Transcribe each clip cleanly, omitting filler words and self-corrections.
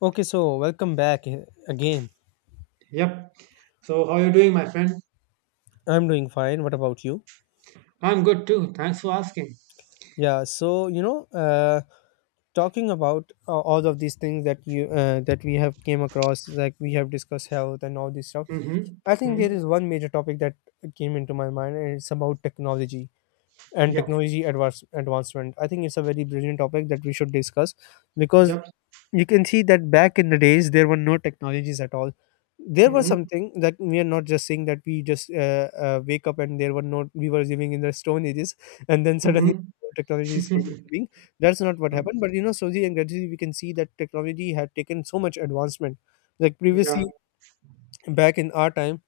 Okay, so welcome back again. Yep. So how you doing, my friend? I'm doing fine. What about you? I'm good too. Thanks for asking. Yeah, so talking about all of these things that we have came across, like we have discussed health and all this stuff. Mm-hmm. I think Mm-hmm. there is one major topic that came into my mind, and it's about technology and Yep. technology advancement. I think it's a very brilliant topic that we should discuss, because Yep. you can see that back in the days there were no technologies at all. There was Mm-hmm. something that we are not just saying that we just wake up and there were no we were living in the stone ages. And then suddenly Mm-hmm. technologies came into being. That's not what happened, but slowly and gradually we can see that technology had taken so much advancement. Like Yeah. previously back in our time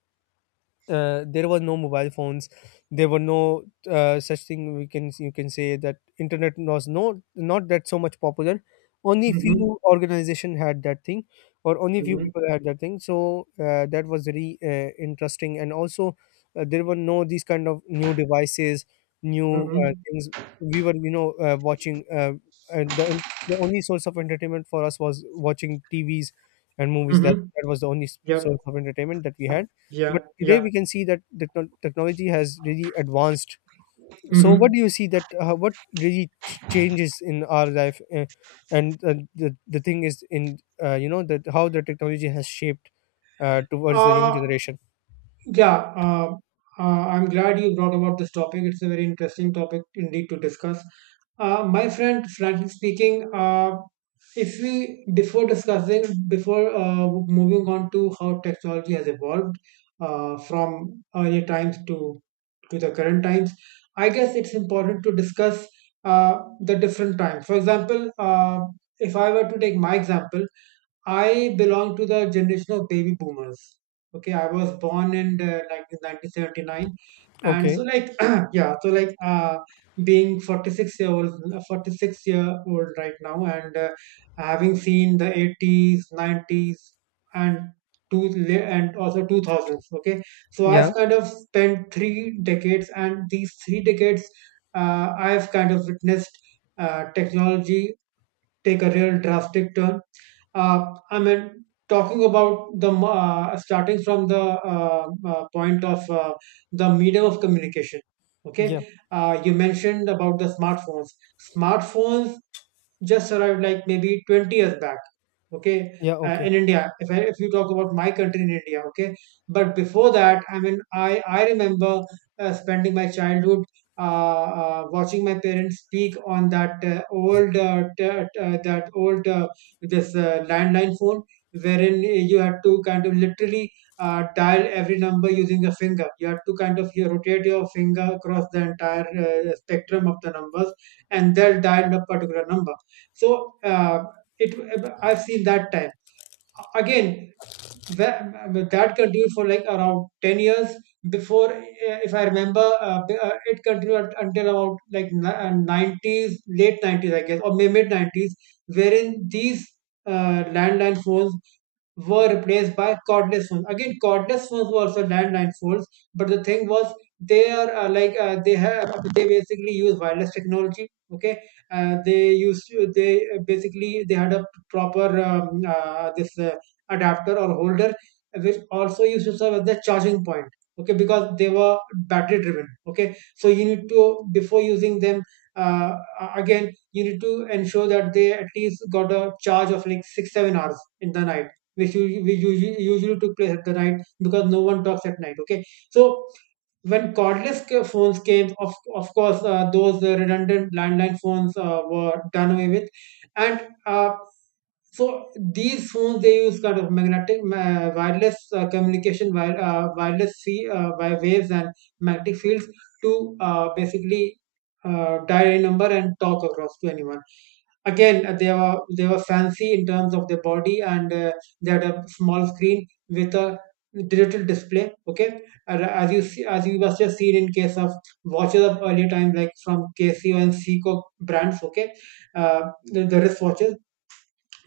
there were no mobile phones. There were no such thing, we can you can say that internet was not that so much popular. Only Mm-hmm. few organization had that thing, or only few people Mm-hmm. had that thing. So that was very interesting, and also there were no these kind of new devices, new Mm-hmm. things. We were watching and the only source of entertainment for us was watching T V's and movies. that Mm-hmm. that was the only s- Yep. source of entertainment that we had. Yeah. But today Yeah. we can see that the technology has really advanced. So Mm-hmm. what do you see that what really changes in our life, and the thing is, in that how the technology has shaped towards the young Uh generation. Yeah, uh, I'm glad you brought about this topic. It's a very interesting topic indeed to discuss. My friend, frankly speaking, if we before discussing before moving on to how technology has evolved from earlier times to the current times, I guess it's important to discuss the different times. For example, if I were to take my example, I belong to the generation of baby boomers. Okay, I was born in like 1979, and so Okay. like yeah, so like being 46-year-old, 46-year-old right now, and having seen the 80s, 90s, and two and also 2000s. Okay, so Yeah. I've kind of spent three decades, and these three decades, I've kind of witnessed technology take a real drastic turn. I mean, talking about starting from the point of the medium of communication. Yeah. Okay, you mentioned about the smartphones. Smartphones just arrived like maybe 20 years back. Okay, Yeah. Okay. in India, if you talk about my country, in India. Okay, but before that, I mean, I remember spending my childhood uh, watching my parents speak on that old t- that old this landline phone, wherein you had to kind of literally dial every number using your finger. You had to kind of, you rotate your finger across the entire spectrum of the numbers, and they'll dial a particular number. So it I've seen that time. Again, that, that continued for like around 10 years before if I remember it continued until about like 90s, late 90s I guess, or mid 90s, wherein these landline phones were replaced by cordless phones. Again, cordless phones were also landline phones, but the thing was they are like they have they basically use wireless technology. Okay, they used to- they basically, they had a proper this adapter or holder, which also used to serve as the charging point. Okay, because they were battery driven. Okay, so you need to, before using them, uh, again, you need to ensure that they at least got a charge of like 6 7 hours in the night, which which usually took place at the night, because no one talks at night. Okay, so when phones came, of course those redundant landline phones were done away with. And so these phones, they use kind of wireless communication wire, wireless sea, wi- waves and magnetic fields to basically dial a number and talk across to anyone. Again, they were, they were fancy in terms of their body. And they had a small screen with a digital display. Okay, and as you see, as you must have seen in case of watches of earlier time, like from Casio and Seiko brands. Okay, uh, the wristwatches.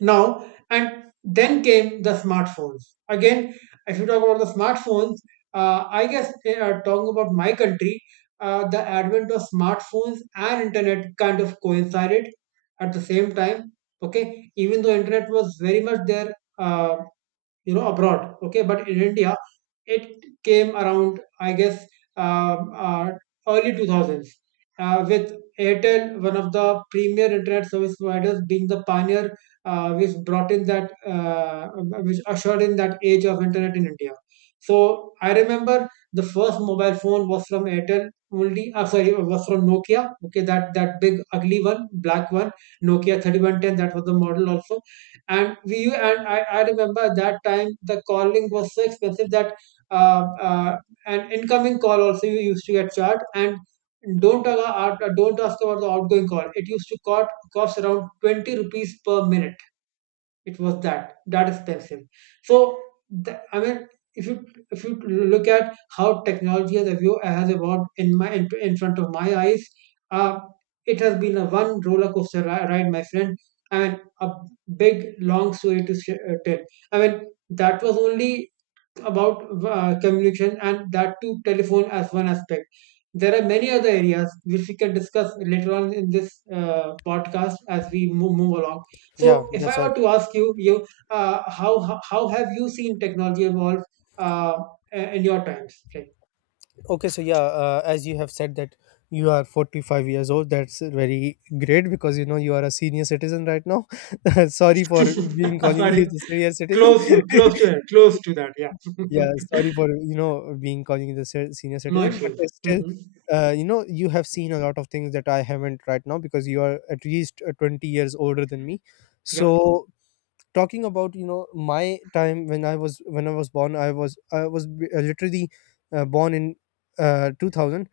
Now, and then came the smartphones. Again, if you talk about the smartphones, I guess, talking about my country, the advent of smartphones and internet kind of coincided at the same time. Okay, even though internet was very much there uh, you know, abroad. Okay, but in India, it came around I guess um, uh, early 2000s with Airtel, one of the premier internet service providers, being the pioneer, uh, which brought in that uh, which ushered in that age of internet in India. So I remember the first mobile phone was from Airtel only. I'm sorry, it was from Nokia. Okay, that, that big ugly one, black one, Nokia 3110. That was the model also. And we and I remember at that time the calling was so expensive that uh, uh, an incoming call also you used to get charged. And don't ask about the outgoing call. It used to cost around 20 rupees per minute. It was that, that expensive. So the, I mean, if you if you look at how technology has has evolved in my, in front of my eyes, uh, it has been a one roller coaster ride, my friend, and a big long story to tell. I mean, that was only about communication, and that too telephone as one aspect. There are many other areas which we can discuss later on in this podcast as we move along. Yeah, So, if that's I right. were to ask you, how have you seen technology evolve uh, in your times? Okay. Okay, so yeah, as you have said that you are 45 years old. That's very great, because you are a senior citizen right now. Sorry for being calling you Sorry, the senior citizen. Close to that. Yeah, Yeah, sorry for, being calling you the senior no citizen, but issues. it's still, Hmm. You have seen a lot of things that I haven't right now, because you are at least 20 years older than me. Yep. So talking about, my time, when I was born. I was literally born in 2000,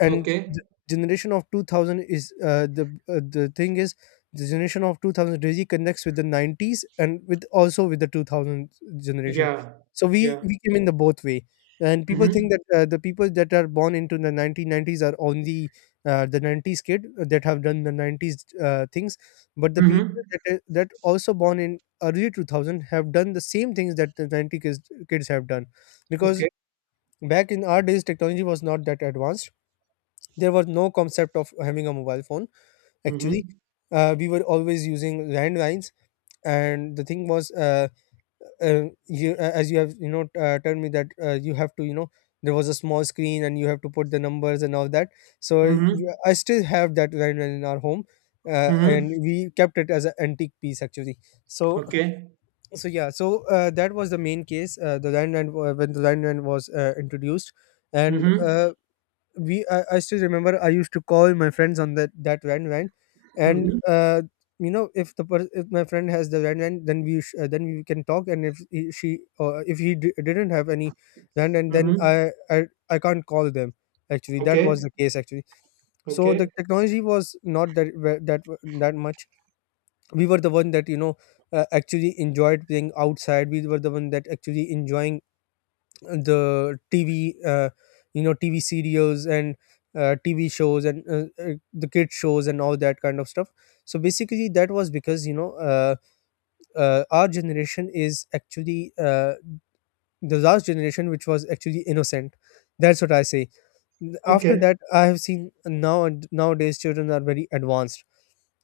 and the Okay. generation of 2000 is, the, the thing is, the generation of 2000 really connects with the 90s, and with also with the 2000 generation. Yeah. So we Yeah. we came in the both way, and people Mm-hmm. think that the people that are born into the 1990s are only the 90s kid that have done the 90s things. But the people Mm-hmm. That also born in early 2000 have done the same things that the 90 kids have done. Because Okay. back in our days technology was not that advanced. There was no concept of having a mobile phone, Mm-hmm. actually. We were always using landlines, and the thing was, you as you have, told me that, you have to, there was a small screen and you have to put the numbers and all that. So Mm-hmm. I still have that landline in our home, Mm-hmm. and we kept it as an antique piece, actually. so Okay. so yeah, so that was the main case. The when the landline was introduced, and Mm-hmm. I still remember, I used to call my friends on that van van, and Mm-hmm. If if my friend has the van van, then then we can talk, and if he, she, or if he didn't have any van, and then Mm-hmm. I can't call them. Actually, that Okay. was the case. Actually, so Okay. the technology was not that ve- that that much. We were the one that actually enjoyed playing outside. We were the one that actually enjoying the TV, TV serials, and TV shows, and the kid shows, and all that kind of stuff. So basically, that was because our generation is actually the last generation which was actually innocent. That's what I say. After Okay. that, I have seen, now nowadays children are very advanced.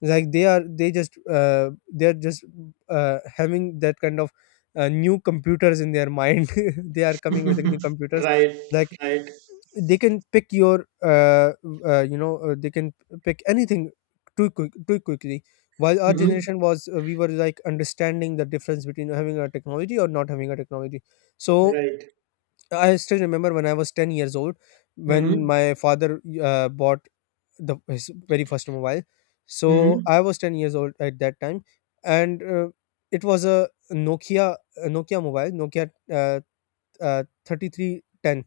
Like they're just having that kind of new computers in their mind. They are coming with the new computers. Right. Like Right. they can pick your they can pick anything too quickly, while our Mm-hmm. generation was, we were, like, understanding the difference between having a technology or not having a technology. So Right. I still remember when I was 10 years old, when Mm-hmm. my father bought the his very first mobile. So Mm-hmm. I was 10 years old at that time, and it was a Nokia, a Nokia mobile, Nokia 3310.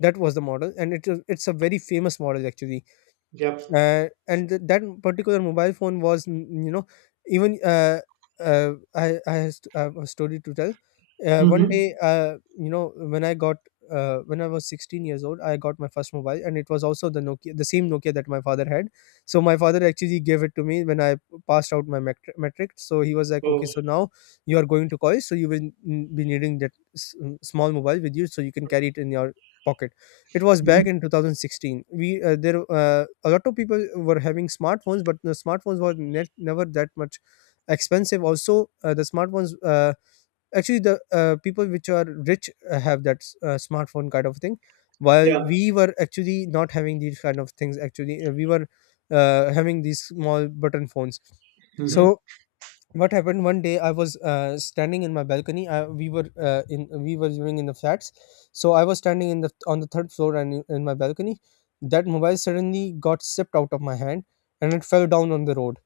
That was the model, and it's a very famous model, actually. Yep. And that particular mobile phone was even I have a story to tell. One day, Mm-hmm. When I got when I was 16 years old I got my first mobile, and it was also the same Nokia that my father had. So my father actually gave it to me when I passed out my metric. So he was like, okay, Oh. so now you are going to college, so you will be needing that small mobile with you, so you can carry it in your pocket. It was Mm-hmm. back in 2016. We there a lot of people were having smartphones, but the smartphones were never that much expensive. Also, the smartphones, actually, the people which are rich have that smartphone kind of thing, while Yeah. we were actually not having these kind of things. Actually, we were having these small button phones. Mm-hmm. So, what happened one day, I was standing in my balcony. I, we were in We were living in the flats, so I was standing in the on the third floor, and in my balcony, that mobile suddenly got slipped out of my hand, and it fell down on the road.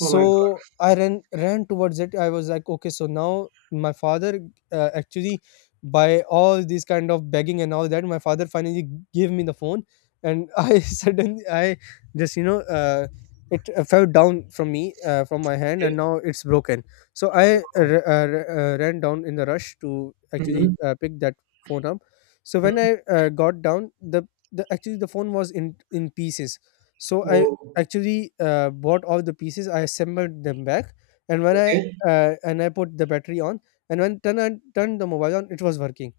Oh my God. I ran towards it. I was like, okay, so now my father, actually, by all these kind of begging and all that, my father finally gave me the phone, and I suddenly I just it fell down from me, from my hand, Okay. and now it's broken. So I Wow. Ran down in the rush to actually Mm-hmm. Pick that phone up. So when Mm-hmm. I got down, the actually the phone was in pieces. So I Oh. actually bought all the pieces. I assembled them back, and when I Okay. and I put the battery on, and when turn I turned the mobile on, it was working.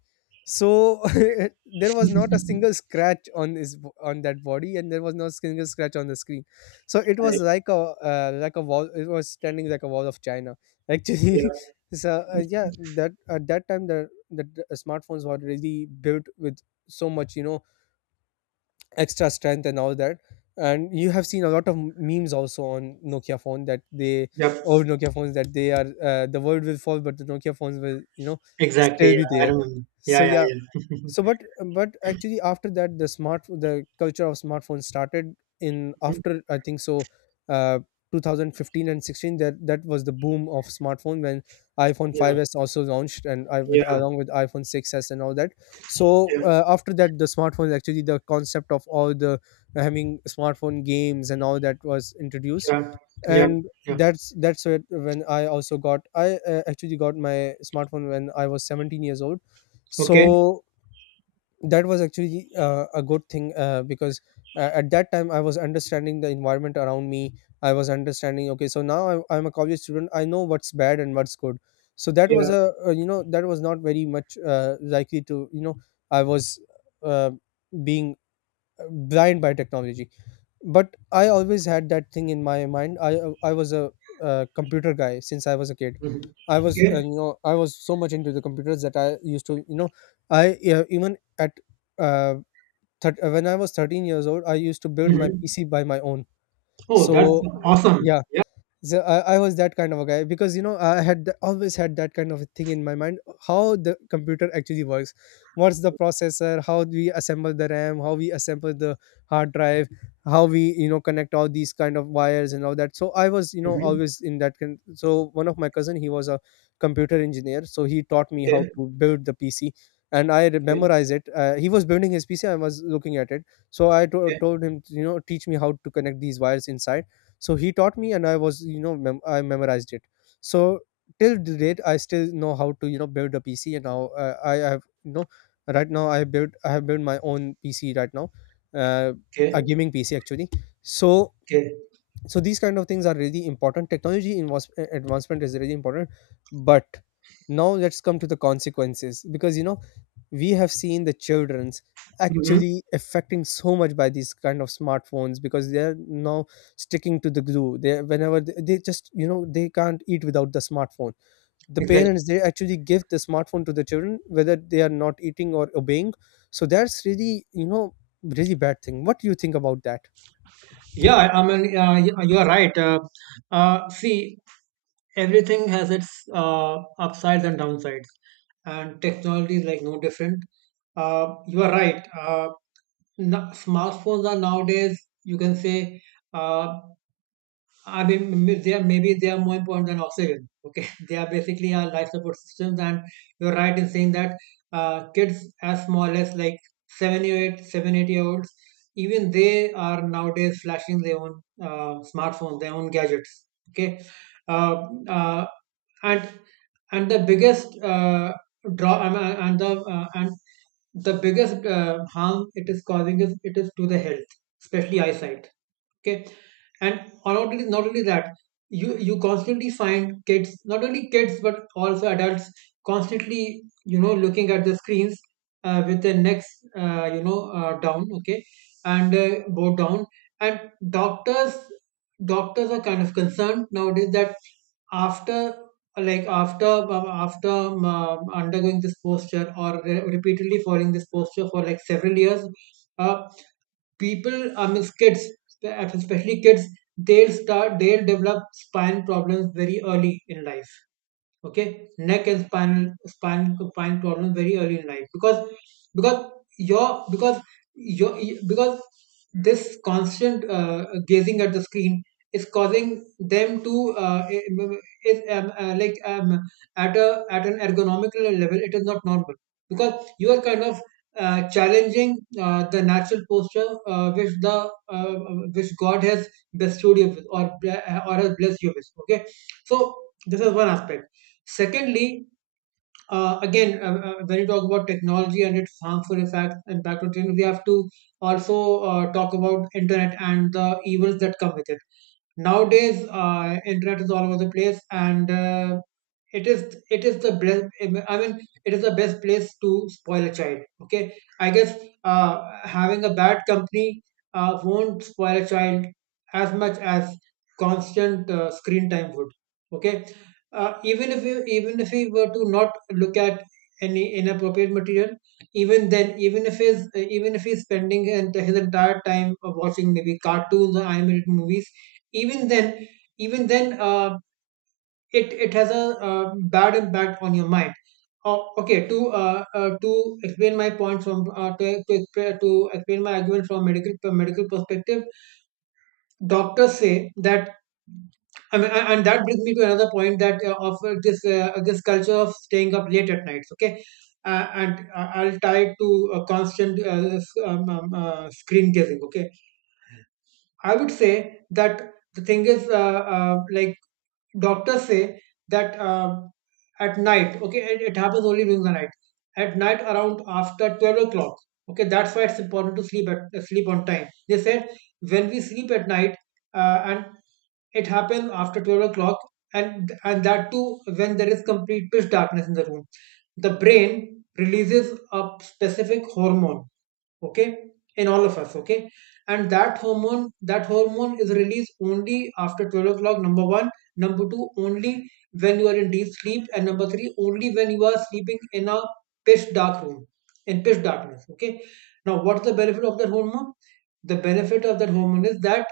So there was not a single scratch on on that body, and there was no single scratch on the screen. So it Right. was like a, like a wall. It was standing like a wall of China, actually. Yeah. So yeah, that at that time the smartphones were really built with so much, extra strength, and all that. And you have seen a lot of memes also on Nokia phone, that they Yep. old Nokia phones, that they are, the world will fall but the Nokia phones will, Exactly. still Yeah. be I there. remember. So Yeah. Yeah. yeah. Yeah. So, but actually, after that, the culture of smartphones started in, Hmm. after I think so, uh, 2015 and 16. That was the boom of smartphone, when iPhone Yeah. five s also launched, and I with Yeah. along with iPhone 6s, and all that. So Yeah. uh, after that, the smartphones actually the concept of all the having smartphone games and all that was introduced. Yeah. Yeah. And Yeah. that's where when I also got I actually got my smartphone when I was 17 years old. Okay. So that was actually a good thing because at that time, I was understanding the environment around me. I was understanding, okay, so now I'm a college student. I know what's bad and what's good. So that was Yeah. a you know that was not very much likely to. I was uh, being blind by technology. But I always had that thing in my mind. I was a computer guy since I was a kid. Mm-hmm. i was uh, Okay. you know i was so much into the computers that I used to. I even at uh, thir- when I was 13 years old, I used to build my Mm-hmm. PC by my own. Oh, that's So awesome. yeah. So I was that kind of a guy because you know I always had that kind of a thing in my mind. How the computer actually works, what's the processor, how we assemble the RAM, how we assemble the hard drive, how we you know connect all these kind of wires and all that. So I was you know Mm-hmm. always in that kind. So one of my cousin, he was a computer engineer, so he taught me how Okay. to build the PC. And I Okay. memorize it. He was building his PC. I was looking at it, so I Okay, told him, you know, teach me how to connect these wires inside. So he taught me, and I was you know I memorized it. So till the date, I still know how to you know build a PC. And now I have you know right now I have built my own PC right now, uh, a okay, gaming PC actually. So okay. so these kind of things are really important. Technology advancement is really important. But now let's come to the consequences because you know we have seen the children's Hmm. actually affecting so much by these kind of smartphones because they're now sticking to the glue. They, whenever they just you know they can't eat without the smartphone. The Exactly. parents, they actually give the smartphone to the children whether they are not eating or obeying. So that's really you know really bad thing. What do you think about that? Yeah, I mean, you're right. See, everything has its upsides and downsides, and technology is like no different. You are right. No, smartphones are nowadays, you can say, uh, I mean, maybe they are more important than oxygen. Okay, they are basically our life support systems. And you're right in saying that kids, as small as like seven, 8 year olds, even they are nowadays flashing their own smartphones, their own gadgets. Okay, uh, uh, and the biggest draw, I mean, and the biggest harm it is causing is, it is to the health, especially eyesight. Okay, and not only that, you constantly find kids, not only kids but also adults, constantly, you know, looking at the screens with their necks down. Okay, and bowed down. And doctors doctors are kind of concerned nowadays that after after after undergoing this posture, or repeatedly following this posture for like several years, uh, people, I mean, kids, especially kids, they'll develop spine problems very early in life. Okay, neck and spinal spine spine problem very early in life, because your because your because this constant gazing at the screen is causing them to is like at a, at an ergonomical level, it is not normal, because you are kind of challenging the natural posture uh, which God has bestowed you with, or has blessed you with. Okay, so this is one aspect. Secondly, when you talk about technology and its harmful effect impact on children, we have to also talk about internet and the evils that come with it. Nowadays internet is all over the place. And it is, it is the best, I mean, it is the best place to spoil a child. Okay, I guess uh, having a bad company won't spoil a child as much as constant screen time would. Okay, even if we were to not look at any inappropriate material, even then, even if he's spending his entire time watching maybe cartoons or animated movies, even then, even then uh, it, it has a bad impact on your mind. Oh, okay to explain my point from to expre- to explain my argument from medical perspective, doctors say that, I mean, and that brings me to another point, that of this, this culture of staying up late at nights. Okay, and I'll tie it to a constant screen gazing. Okay, I would say that the thing is, like doctors say that, at night, okay, it happens only during the night, at night, around after 12 o'clock. Okay, that's why it's important to sleep on time, they said. When we sleep at night, and it happens after 12 o'clock. And that too, when there is complete pitch darkness in the room, the brain releases a specific hormone, okay, in all of us, okay. And that hormone is released only after 12 o'clock. Number one, number two, only when you are in deep sleep, and number three, only when you are sleeping in a pitch dark room, in pitch darkness, okay. Now, what's the benefit of that hormone? The benefit of that hormone is that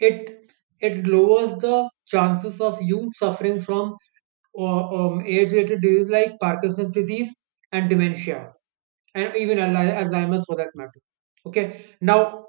it it lowers the chances of you suffering from, or age-related diseases like Parkinson's disease and dementia, and even Alzheimer's, for that matter. Okay. Now,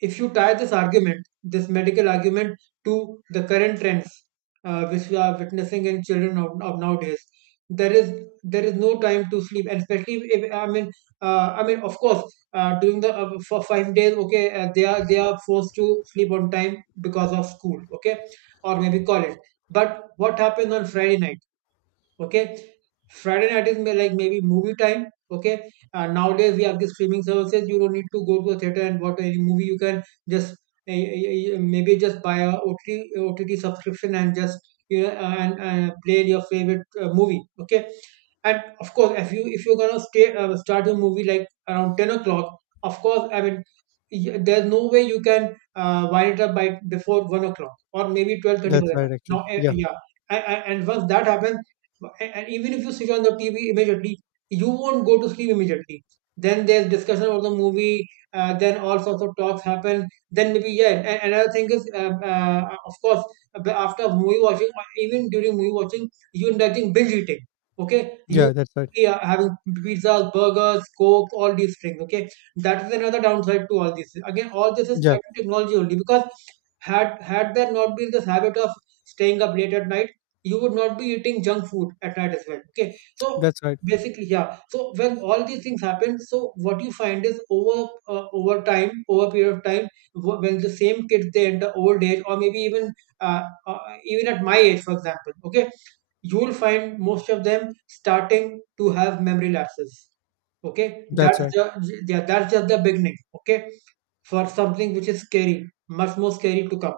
if you tie this argument, this medical argument, to the current trends, which we are witnessing in children of nowadays, there is, no time to sleep. And especially, if I mean, I mean, of course, during the for 5 days, okay, they are forced to sleep on time because of school, okay, or maybe college. But what happens on Friday night? Okay, Friday night is, like maybe, movie time, okay. Nowadays we have the streaming services. You don't need to go to a theater and watch any movie. You can just uh, uh, maybe just buy a OTT subscription and just and play your favorite movie, okay. And of course, if you're gonna stay start your movie like around 10 o'clock, of course, I mean, there's no way you can wind it up by before 1 o'clock, or maybe 12:30, for That's that right, matter. Now, actually. Yeah. yeah. And once that happens, and even if you switch on the TV immediately, you won't go to sleep immediately. Then there's discussion about the movie. Then all sorts of talks happen. Then maybe, yeah. And another thing is, of course, after movie watching, or even during movie watching, you indulging binge eating. Okay, you Yeah, that's right. are having pizzas, burgers, coke, all these things. Okay, that is another downside to all this. Again, all this is Yeah, tied to technology only because, had had there not been this habit of staying up late at night, you would not be eating junk food at night as well. Okay. So that's right. basically, yeah. So when all these things happen, so what you find is, over time, over a period of time, when the same kids, they enter old age, or maybe even, uh, uh, even at my age, for example. Okay, you will find most of them starting to have memory lapses. Okay, That's that's right. the, yeah, that's just the beginning. Okay, for something which is scary, much more scary to come,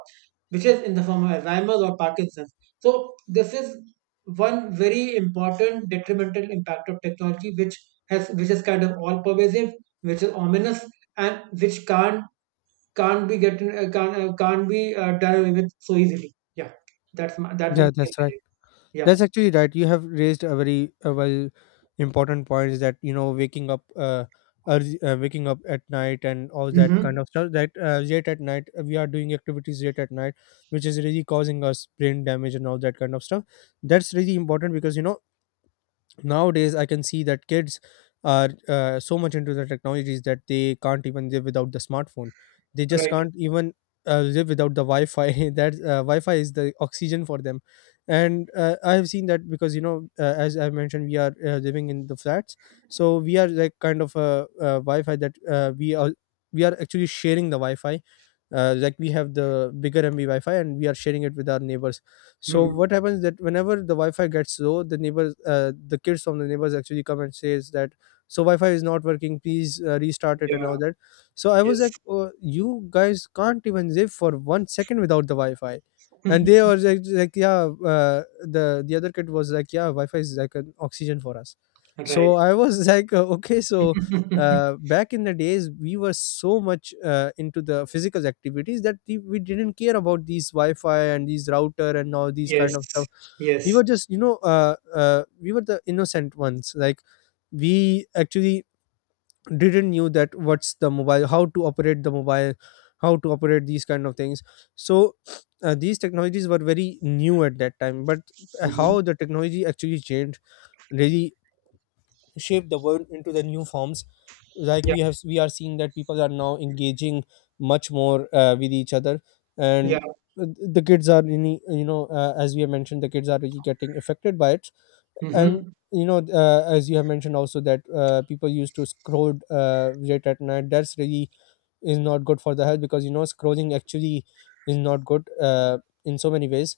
which is in the form of Alzheimer's or Parkinson's. So this is one very important detrimental impact of technology, which has which is kind of all pervasive, which is ominous, and which can't be done away with so easily. Yeah, that's that was Yeah, my that's opinion. right. Yeah. That's actually right. You have raised a very well important point is that you know waking up early, waking up at night and all that Mm-hmm. kind of stuff that late at night, we are doing activities late at night which is really causing us brain damage and all that kind of stuff. That's really important because you know nowadays I can see that kids are so much into the technologies that they can't even live without the smartphone. They just Right. can't even live without the wi-fi that wi-fi is the oxygen for them. And I have seen that because you know as I mentioned, we are living in the flats. So we are like kind of wi-fi that we are actually sharing the wi-fi. Like we have the bigger MB Wi-Fi, and we are sharing it with our neighbors. So Hmm. what happens that whenever the Wi-Fi gets low, the kids from the neighbors actually come and says that, so Wi-Fi is not working. Please restart it and Yeah. all that. So I was like, Yes. oh, you guys can't even live for 1 second without the Wi-Fi. And they were like, yeah, the other kid was like, yeah, Wi-Fi is like an oxygen for us. So Right. I was like, okay. So back in the days we were so much into the physical activities that we didn't care about these wi-fi and these router and all these Yes. kind of stuff. we Yes. were just you know uh, uh, we were the innocent ones. Like, we actually didn't knew that what's the mobile, how to operate the mobile, how to operate these kind of things. So these technologies were very new at that time, but Hmm. how the technology actually changed really shaped the world into the new forms. Like Yeah. We are seeing that people are now engaging much more with each other. Yeah. And the kids are really, as we have mentioned, the kids are really getting affected by it. And Mhm. you know as you have mentioned also that people used to scroll late at night, that's really is not good for the health because you know scrolling actually is not good in so many ways.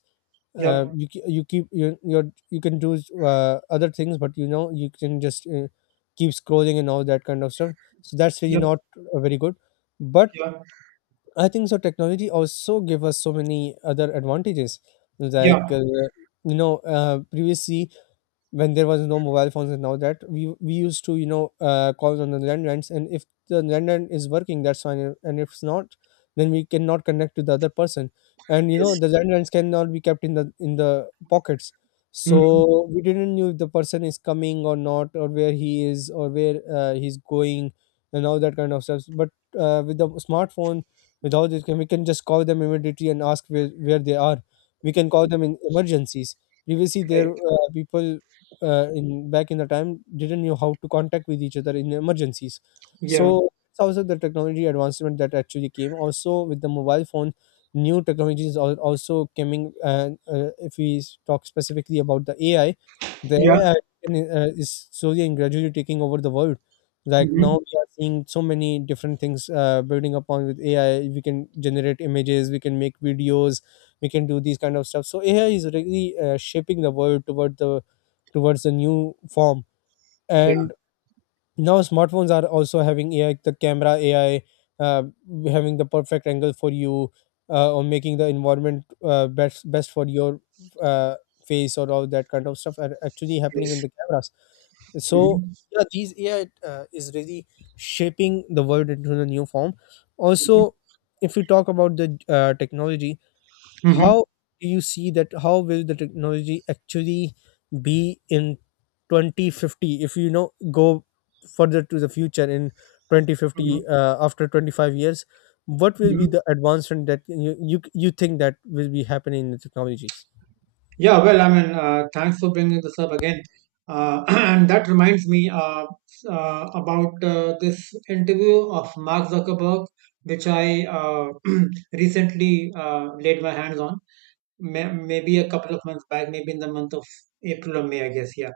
Yep. You ke- you keep you you You can do other things, but you know you can just keep scrolling and all that kind of stuff. So that's really Yep. not very good. But Yeah. I think so technology also give us so many other advantages. Like, Yeah. Previously when there was no mobile phones, and now that we used to you know call on the landlines, and if the landline is working, that's fine, and if it's not, then we cannot connect to the other person. And you know Yes. the landlines cannot be kept in the pockets. So Mm-hmm. we didn't know if the person is coming or not, or where he is or where he's going, and all that kind of stuff. But with the smartphone, with all this, we can just call them immediately and ask where they are. We can call them in emergencies. Previously there Right. People in Back in the time didn't know how to contact with each other in emergencies. Yeah. So it's also the technology advancement that actually came also with the mobile phone. New technologies are also coming. And if talk specifically about the AI, the Yeah. AI is slowly and gradually taking over the world. Like Mm-hmm. now we are seeing so many different things building upon. With AI we can generate images, we can make videos. We can do these kind of stuff. So AI is really shaping the world towards a new form. Yeah. And now smartphones are also having AI, the camera AI uh, having the perfect angle for you, or making the environment best for your uh, face or all that kind of stuff are actually happening in Yes. the cameras. So Mm-hmm. yeah, these AI is really shaping the world into a new form. Mm-hmm. Also, if we talk about the technology, Mm-hmm. how do you see that? How will the technology actually be in 2050? If you know, go further to the future in Mm-hmm. 2050, after 25 years, what will be Hmm. the advancement that you think that will be happening in the technologies? Yeah. Well, I mean, thanks for bringing this up again. And that reminds me, about this interview of Mark Zuckerberg, which I recently laid my hands on. Maybe a couple of months back, maybe in the month of April or May, I guess, yeah,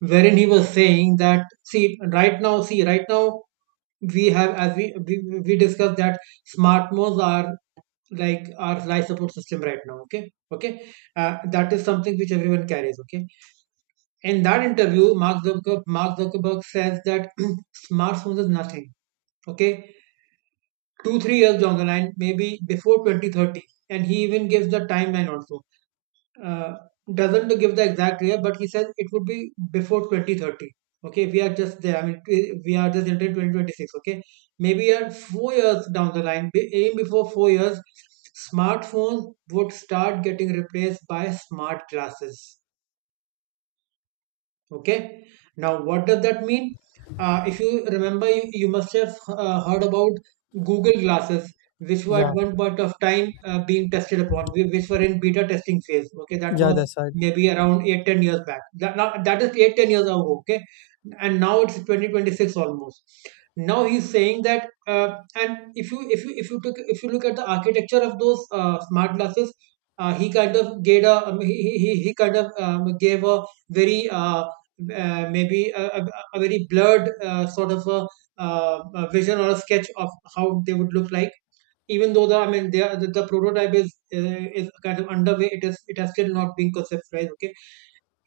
wherein he was saying that, see, right now, we have, as we discussed that smartphones are like our life support system right now, okay? Okay. That is something which everyone carries, okay? In that interview, Mark Zuckerberg says that smartphones is nothing, okay? Two, 3 years down the line, maybe before 2030. And he even gives the timeline also, uh, doesn't give the exact year, but he says it would be before 2030. Okay, we are just there. I mean, we are just entering 2026. Okay, maybe at 4 years down the line, be- aim before 4 years, smartphones would start getting replaced by smart glasses, okay. Now what does that mean? If you remember, you must have heard about Google Glasses, which were at Yeah, one point of time being tested upon, which were in beta testing phase, okay. That yeah, was that's right. maybe around 8-10 years back. That is 8-10 years ago, okay, and now it's 2026 almost. Now he's saying that, and if you look at the architecture of those smart glasses, he kind of gave very uh, uh, maybe a, a, a very blurred sort of a vision or a sketch of how they would look like. Even though the, I mean, they are, the prototype is, is kind of underway, it has still not been conceptualized. Okay,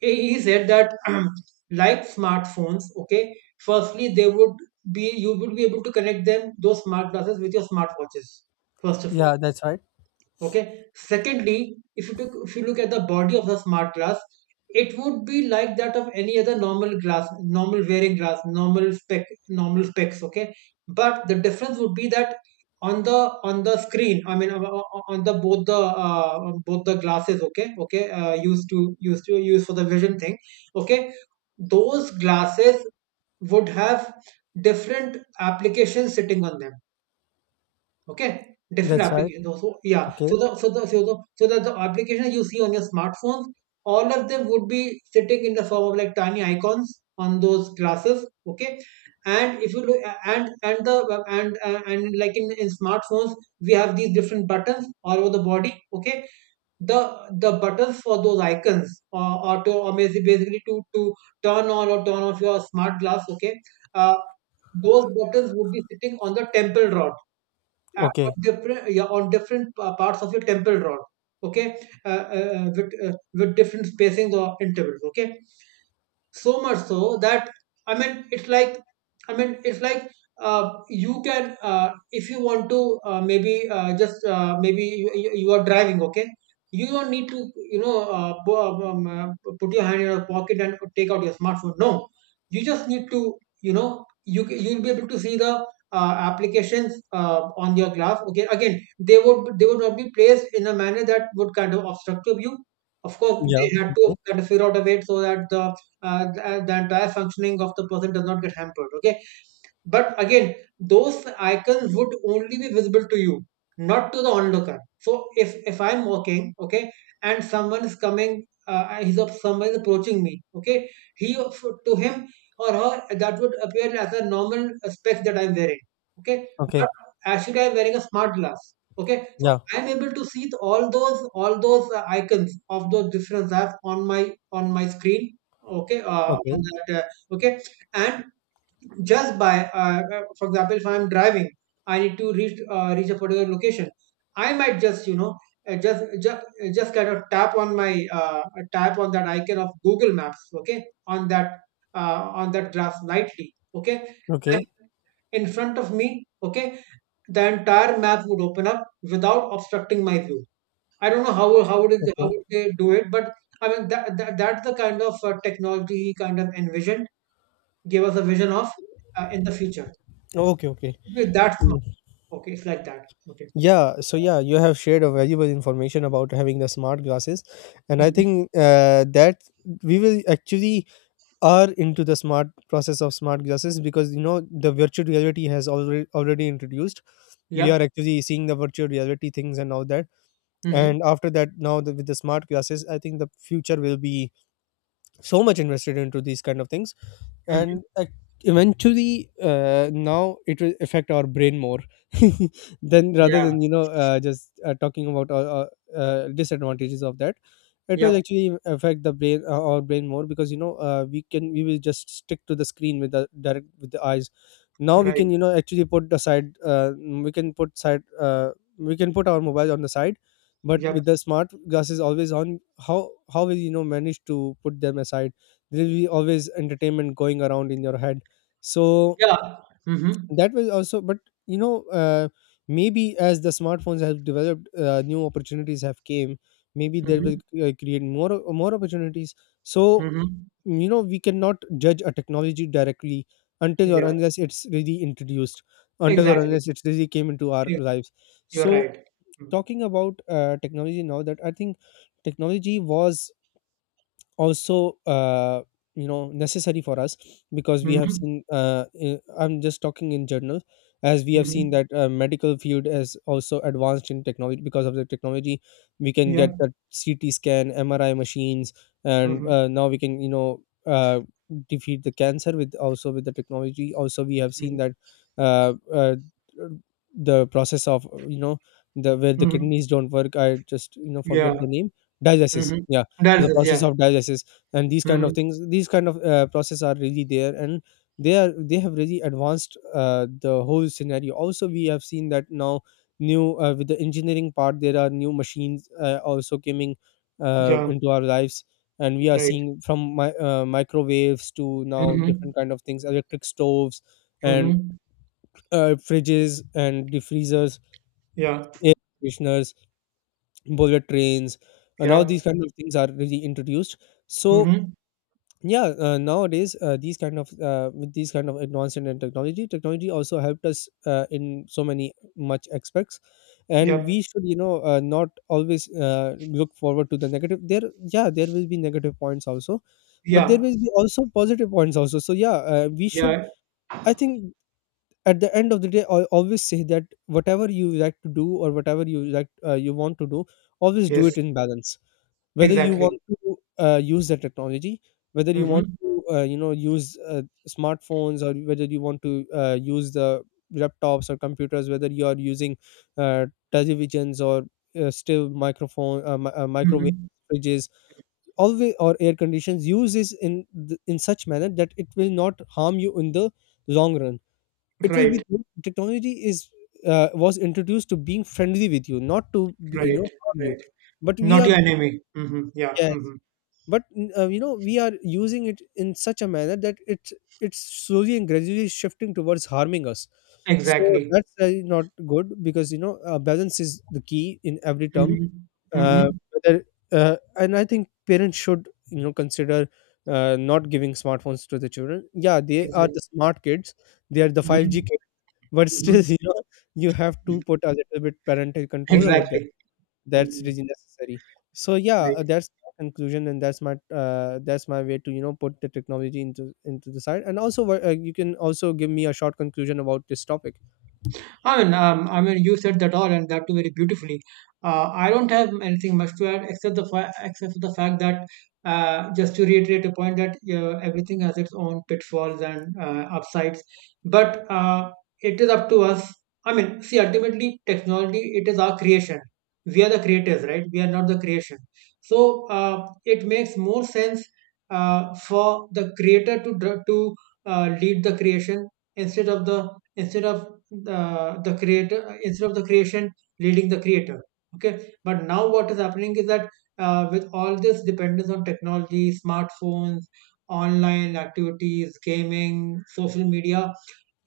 he said that like smartphones, okay, firstly they would be, you would be able to connect them, those smart glasses, with your smartwatches first of all, Yeah, that's right. okay. Secondly, if you look at the body of the smart glass, it would be like that of any other normal glass, normal wearing glass, normal specs, okay. But the difference would be that on the, screen, I mean, on the both the, both the glasses, okay, okay, used to use for the vision thing, okay, those glasses would have different applications sitting on them, okay. Different That's right. applications. Okay, So that the applications you see on your smartphones, all of them would be sitting in the form of like tiny icons on those glasses, okay. And if you look, and the and like in smartphones, we have these different buttons all over the body, okay. The the buttons for those icons, or to or basi- basically to turn on or turn off your smart glass, okay. uh, those buttons would be sitting on the temple rod, of okay. different yeah, on different parts of your temple rod, okay. uh, with different spacings or intervals, okay. So much so that, I mean, it's like, i mean it's like you can, if you want to, maybe you, you are driving, okay. You don't need to, put your hand in your pocket and take out your smartphone. No, you just need to, you'll be able to see the applications on your glass, okay. Again, they would not be placed in a manner that would kind of obstruct your view. Of course, Yeah, they okay, had to figure out a way so that the, the entire functioning of the person does not get hampered, okay. But again, those icons would only be visible to you, not to the onlooker. So if I'm walking, okay, and someone is coming, someone is approaching me, okay, he to him or her, that would appear as a normal specs that I'm wearing, okay. But okay. actually, I'm wearing a smart glass. Okay, so Yeah, I'm able to see all those, icons of those different apps on my screen. Okay, on okay, that, okay, and just by, for example, if I'm driving, I need to reach a particular location. I might just, uh, just just just kind of tap on my tap on that icon of Google Maps, okay, on that, on that graph lightly, okay. okay, And in front of me, okay, the entire map would open up without obstructing my view. I don't know how, how okay, would they do it, but I mean that, that's the kind of technology he kind of envisioned, gave us a vision of, in the future. okay, It okay. would be that smart. Okay, it's like that. Okay. Yeah. So yeah, you have shared a valuable information about having the smart glasses. And I Hmm. think that we will actually are into the smart process of smart glasses because you know the virtual reality has already introduced. We Yep. are actually seeing the virtual reality things and all that. Hmm. And after that, now with the smart glasses, I think the future will be so much invested into these kind of things. Hmm. And eventually now it will affect our brain more then rather Yeah. than you know just talking about disadvantages of that. It will Yep. actually affect the brain our brain more because you know we will just stick to the screen with the eyes. Now we Right. can you know actually put the side we can put our mobile on the side. But Yep. with the smart glasses always on, how will you know manage to put them aside? There will be always entertainment going around in your head. So Yeah. Hmm. that was also. But you know maybe as the smartphones have developed, new opportunities have came. Maybe there will Hmm. Create more opportunities. So Hmm. you know we cannot judge a technology directly until or Yeah. unless it's really introduced, until or Exactly. unless it's really came into our Yeah. lives. You're So right. talking about technology, now that I think, technology was also you know necessary for us. Because we have Mm-hmm. seen I'm just talking in general. As we have seen Hmm. that medical field is also advanced in technology. Because of the technology, we can Yeah. get the CT scan, MRI machines. And Hmm. Now we can you know uh, defeat the cancer with, also with the technology. Also we have seen that Hmm. uh, uh, the process of you know the where the kidneys don't work. I just you know forget Yeah. the name. Dialysis, Hmm. yeah. That The is, process yeah. of dialysis and these kind of Hmm. things, these kind of process are really there. And they have really advanced the whole scenario. Also we have seen that now new with the engineering part, there are new machines also coming Yeah. into our lives. And we are Right. seeing from microwaves to now Hmm. different kind of things, electric stoves, and Hmm. Fridges and defreezers, Yeah. air conditioners, bullet trains, and all Yeah. these kind of things are really introduced. So Hmm. yeah, nowadays these kind of with these kind of advancement in technology, technology also helped us in so many much aspects. And Yep. we should you know not always look forward to the negative there. Yeah, there will be negative points also, but there Yeah. will be also positive points also. So yeah, we should, Yeah. I think, at the end of the day, I always say that whatever you like to do, or whatever you like, you want to do, always do Yes. it in balance. Whether you Exactly. want to use the technology, whether you want Hmm. to you know use smartphones, or whether you want to use the laptops or computers, whether you are using uh, televisions or still microwave, Hmm. fridges always, or air conditions, use this in such manner that it will not harm you in the long run. It will Right. be Technology is was introduced to being friendly with you, not to you Right. know harm you. Right. But we Not are. your enemy. Hmm. Yeah. Yes. Hmm. But you know we are using it in such a manner that it's slowly and gradually shifting towards harming us. So Exactly. that's not good because you know balance is the key in every term. Hmm. Hmm. uh, whether, and I think parents should you know consider not giving smartphones to the children. Yeah, they are Exactly. the smart kids, they are the 5G Hmm. kids but Hmm. still you know you have to put a little bit parental control over them. Exactly. That's Hmm. really necessary. So yeah, that's my conclusion and that's my way to you know put the technology into the side. And also you can also give me a short conclusion about this topic. I mean, you said that all, and that too very beautifully. I don't have anything much to add, except for the fact that, just to reiterate a point that, everything has its own pitfalls and, upsides, but, it is up to us. I mean, see, ultimately, technology, it is our creation. We are the creators, right? We are not the creation. So, it makes more sense, for the creator to, lead the creation, instead of the, instead of creator, instead of the creation leading the creator, okay. But now what is happening is that, with all this dependence on technology, smartphones, online activities, gaming, social media,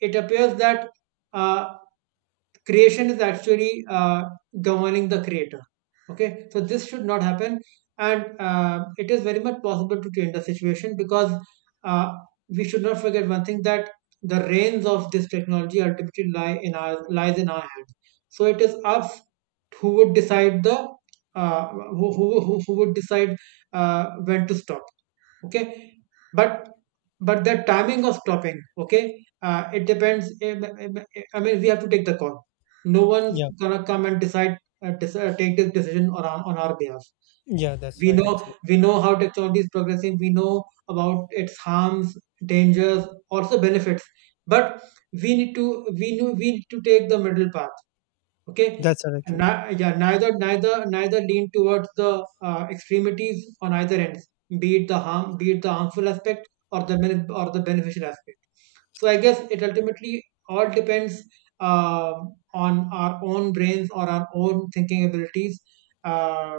it appears that, uh, creation is actually, governing the creator, okay. So this should not happen. And, it is very much possible to change the situation, because, uh, we should not forget one thing, that the reins of this technology ultimately lies in our hands. So it is us who would decide the, uh, who would decide, when to stop, okay. But but the timing of stopping, okay, it depends, I mean, we have to take the call. No one's Yeah, gonna come and decide, take this decision on on our behalf. yeah, that's we right. know Actually, we know how technology is progressing. We know about its harms, dangers, also benefits. But we need to, we need to take the middle path, okay. that's right. And Actually, yeah, neither lean towards the extremities on either ends, be it the harmful aspect, or the or the beneficial aspect. So I guess, it ultimately all depends, um on our own brains or our own thinking abilities. uh,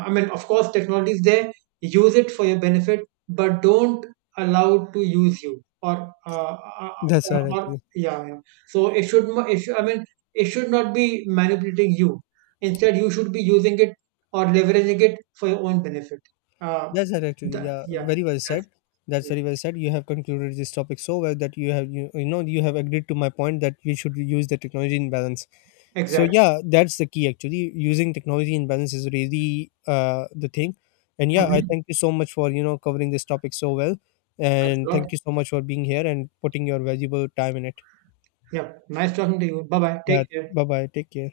I mean, of course, technology is there. Use it for your benefit, but don't allow it to use you, or, uh, that's right. Actually, yeah, yeah. So it should, I mean, it should not be manipulating you. Instead, you should be using it, or leveraging it for your own benefit. Uh, that's right. Actually, the, yeah, yeah, very well that's said. That's very well said. You have concluded this topic so well that you know you have agreed to my point that you should use the technology in balance. So exactly. yeah, that's the key. Actually, using technology in balance is really the thing. And yeah, I Mhm. thank you so much for you know covering this topic so well. Thanks And a lot. thank you so much for being here and putting your valuable time in it. Yeah, nice talking to you. Bye bye. Yeah, Take care. bye bye, take care.